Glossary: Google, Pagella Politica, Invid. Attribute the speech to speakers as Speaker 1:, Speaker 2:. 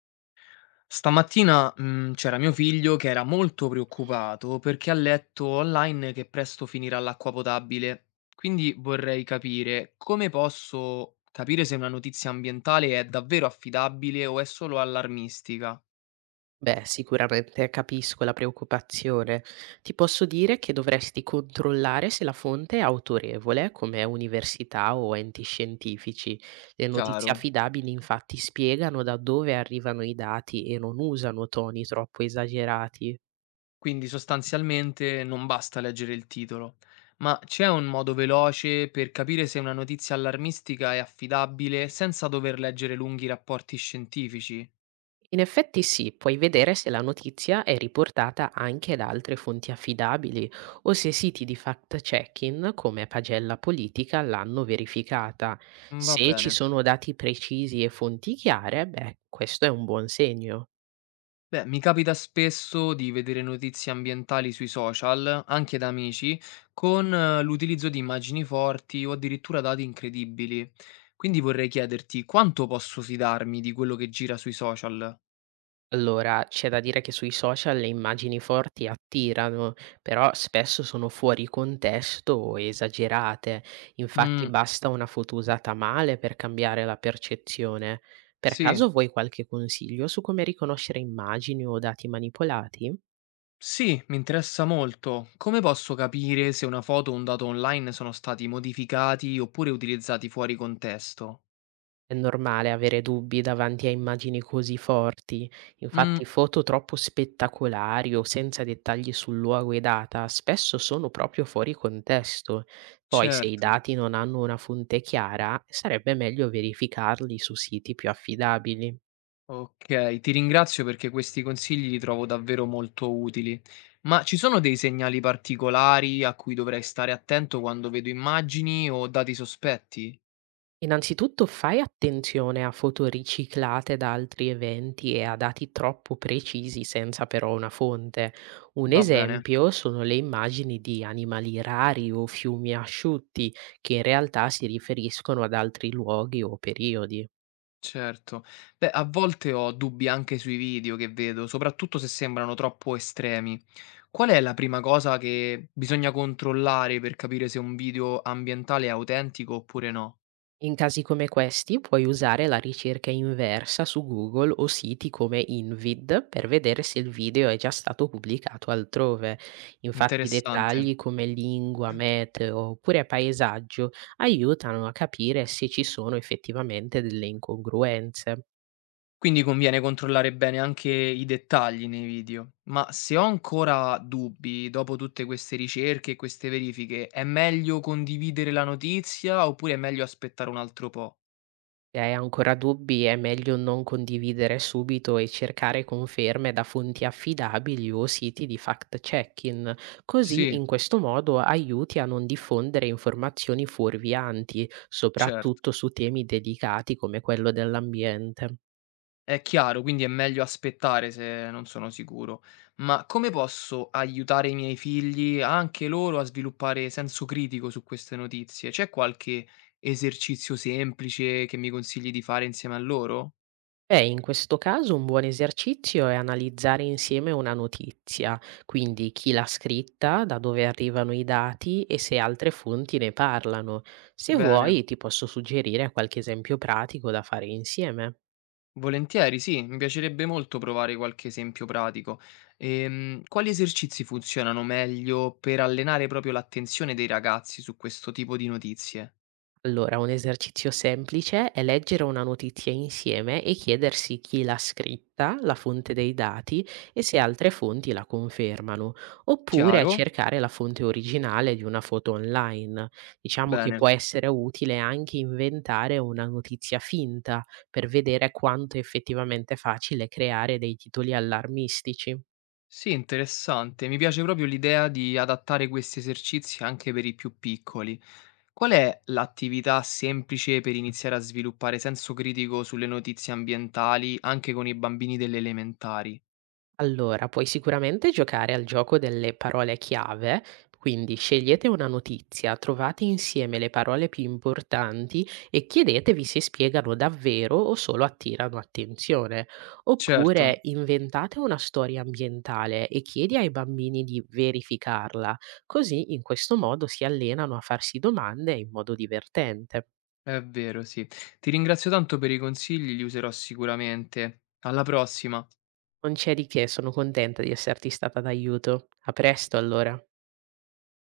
Speaker 1: Stamattina, c'era mio figlio che era molto preoccupato perché ha letto online che presto finirà l'acqua potabile. Quindi vorrei capire come posso capire se una notizia ambientale è davvero affidabile o è solo allarmistica.
Speaker 2: Beh, sicuramente capisco la preoccupazione. Ti posso dire che dovresti controllare se la fonte è autorevole, come università o enti scientifici. Le notizie
Speaker 1: Chiaro.
Speaker 2: affidabili infatti spiegano da dove arrivano i dati e non usano toni troppo esagerati.
Speaker 1: Quindi sostanzialmente non basta leggere il titolo. Ma c'è un modo veloce per capire se una notizia allarmistica è affidabile senza dover leggere lunghi rapporti scientifici?
Speaker 2: In effetti sì, puoi vedere se la notizia è riportata anche da altre fonti affidabili o se siti di fact-checking come Pagella Politica l'hanno verificata.
Speaker 1: Mm, va
Speaker 2: Se ci
Speaker 1: bene.
Speaker 2: sono dati precisi e fonti chiare, beh, questo è un buon segno.
Speaker 1: Beh, mi capita spesso di vedere notizie ambientali sui social, anche da amici, con l'utilizzo di immagini forti o addirittura dati incredibili. Quindi vorrei chiederti, quanto posso fidarmi di quello che gira sui social?
Speaker 2: Allora, c'è da dire che sui social le immagini forti attirano, però spesso sono fuori contesto o esagerate. Infatti
Speaker 1: Mm,
Speaker 2: basta una foto usata male per cambiare la percezione. Per
Speaker 1: sì,
Speaker 2: caso vuoi qualche consiglio su come riconoscere immagini o dati manipolati?
Speaker 1: sì, mi interessa molto. Come posso capire se una foto o un dato online sono stati modificati oppure utilizzati fuori contesto?
Speaker 2: È normale avere dubbi davanti a immagini così forti.
Speaker 1: Mm,
Speaker 2: Infatti, foto troppo spettacolari o senza dettagli sul luogo e data spesso sono proprio fuori contesto. Poi, se i
Speaker 1: certo.
Speaker 2: dati non hanno una fonte chiara, sarebbe meglio verificarli su siti più affidabili.
Speaker 1: Okay, ti ringrazio perché questi consigli li trovo davvero molto utili. Ma ci sono dei segnali particolari a cui dovrei stare attento quando vedo immagini o dati sospetti?
Speaker 2: Innanzitutto fai attenzione a foto riciclate da altri eventi e a dati troppo precisi senza però una fonte. Un
Speaker 1: Va bene,
Speaker 2: esempio sono le immagini di animali rari o fiumi asciutti che in realtà si riferiscono ad altri luoghi o periodi.
Speaker 1: certo. Beh, a volte ho dubbi anche sui video che vedo, soprattutto se sembrano troppo estremi. Qual è la prima cosa che bisogna controllare per capire se un video ambientale è autentico oppure no?
Speaker 2: In casi come questi puoi usare la ricerca inversa su Google o siti come Invid per vedere se il video è già stato pubblicato altrove. Infatti
Speaker 1: Interessante.
Speaker 2: dettagli come lingua, meteo oppure paesaggio aiutano a capire se ci sono effettivamente delle incongruenze.
Speaker 1: Quindi conviene controllare bene anche i dettagli nei video. Ma se ho ancora dubbi dopo tutte queste ricerche e queste verifiche, è meglio condividere la notizia oppure è meglio aspettare un altro po'?
Speaker 2: Se hai ancora dubbi, è meglio non condividere subito e cercare conferme da fonti affidabili o siti di fact-checking. Così,
Speaker 1: Sì,
Speaker 2: in questo modo, aiuti a non diffondere informazioni fuorvianti,
Speaker 1: certo.
Speaker 2: soprattutto su temi delicati come quello dell'ambiente.
Speaker 1: È chiaro, quindi è meglio aspettare se non sono sicuro. Ma come posso aiutare i miei figli, anche loro, a sviluppare senso critico su queste notizie? C'è qualche esercizio semplice che mi consigli di fare insieme a loro?
Speaker 2: Beh, in questo caso un buon esercizio è analizzare insieme una notizia, quindi chi l'ha scritta, da dove arrivano i dati e se altre fonti ne parlano. Se
Speaker 1: Bene.
Speaker 2: vuoi, ti posso suggerire qualche esempio pratico da fare insieme.
Speaker 1: Volentieri, sì, mi piacerebbe molto provare qualche esempio pratico. Quali esercizi funzionano meglio per allenare proprio l'attenzione dei ragazzi su questo tipo di notizie?
Speaker 2: Allora, un esercizio semplice è leggere una notizia insieme e chiedersi chi l'ha scritta, la fonte dei dati e se altre fonti la confermano, oppure
Speaker 1: Chiaro?
Speaker 2: cercare la fonte originale di una foto online. Diciamo che
Speaker 1: Bene.
Speaker 2: può essere utile anche inventare una notizia finta per vedere quanto è effettivamente facile creare dei titoli allarmistici.
Speaker 1: Sì, interessante. Mi piace proprio l'idea di adattare questi esercizi anche per i più piccoli. Qual è l'attività semplice per iniziare a sviluppare senso critico sulle notizie ambientali anche con i bambini delle elementari?
Speaker 2: Allora, puoi sicuramente giocare al gioco delle parole chiave, quindi scegliete una notizia, trovate insieme le parole più importanti e chiedetevi se spiegano davvero o solo attirano attenzione.
Speaker 1: Certo.
Speaker 2: Oppure inventate una storia ambientale e chiedi ai bambini di verificarla, così in questo modo si allenano a farsi domande in modo divertente.
Speaker 1: È vero, sì. Ti ringrazio tanto per i consigli, li userò sicuramente. Alla prossima.
Speaker 2: Non c'è di che, sono contenta di esserti stata d'aiuto. A presto allora.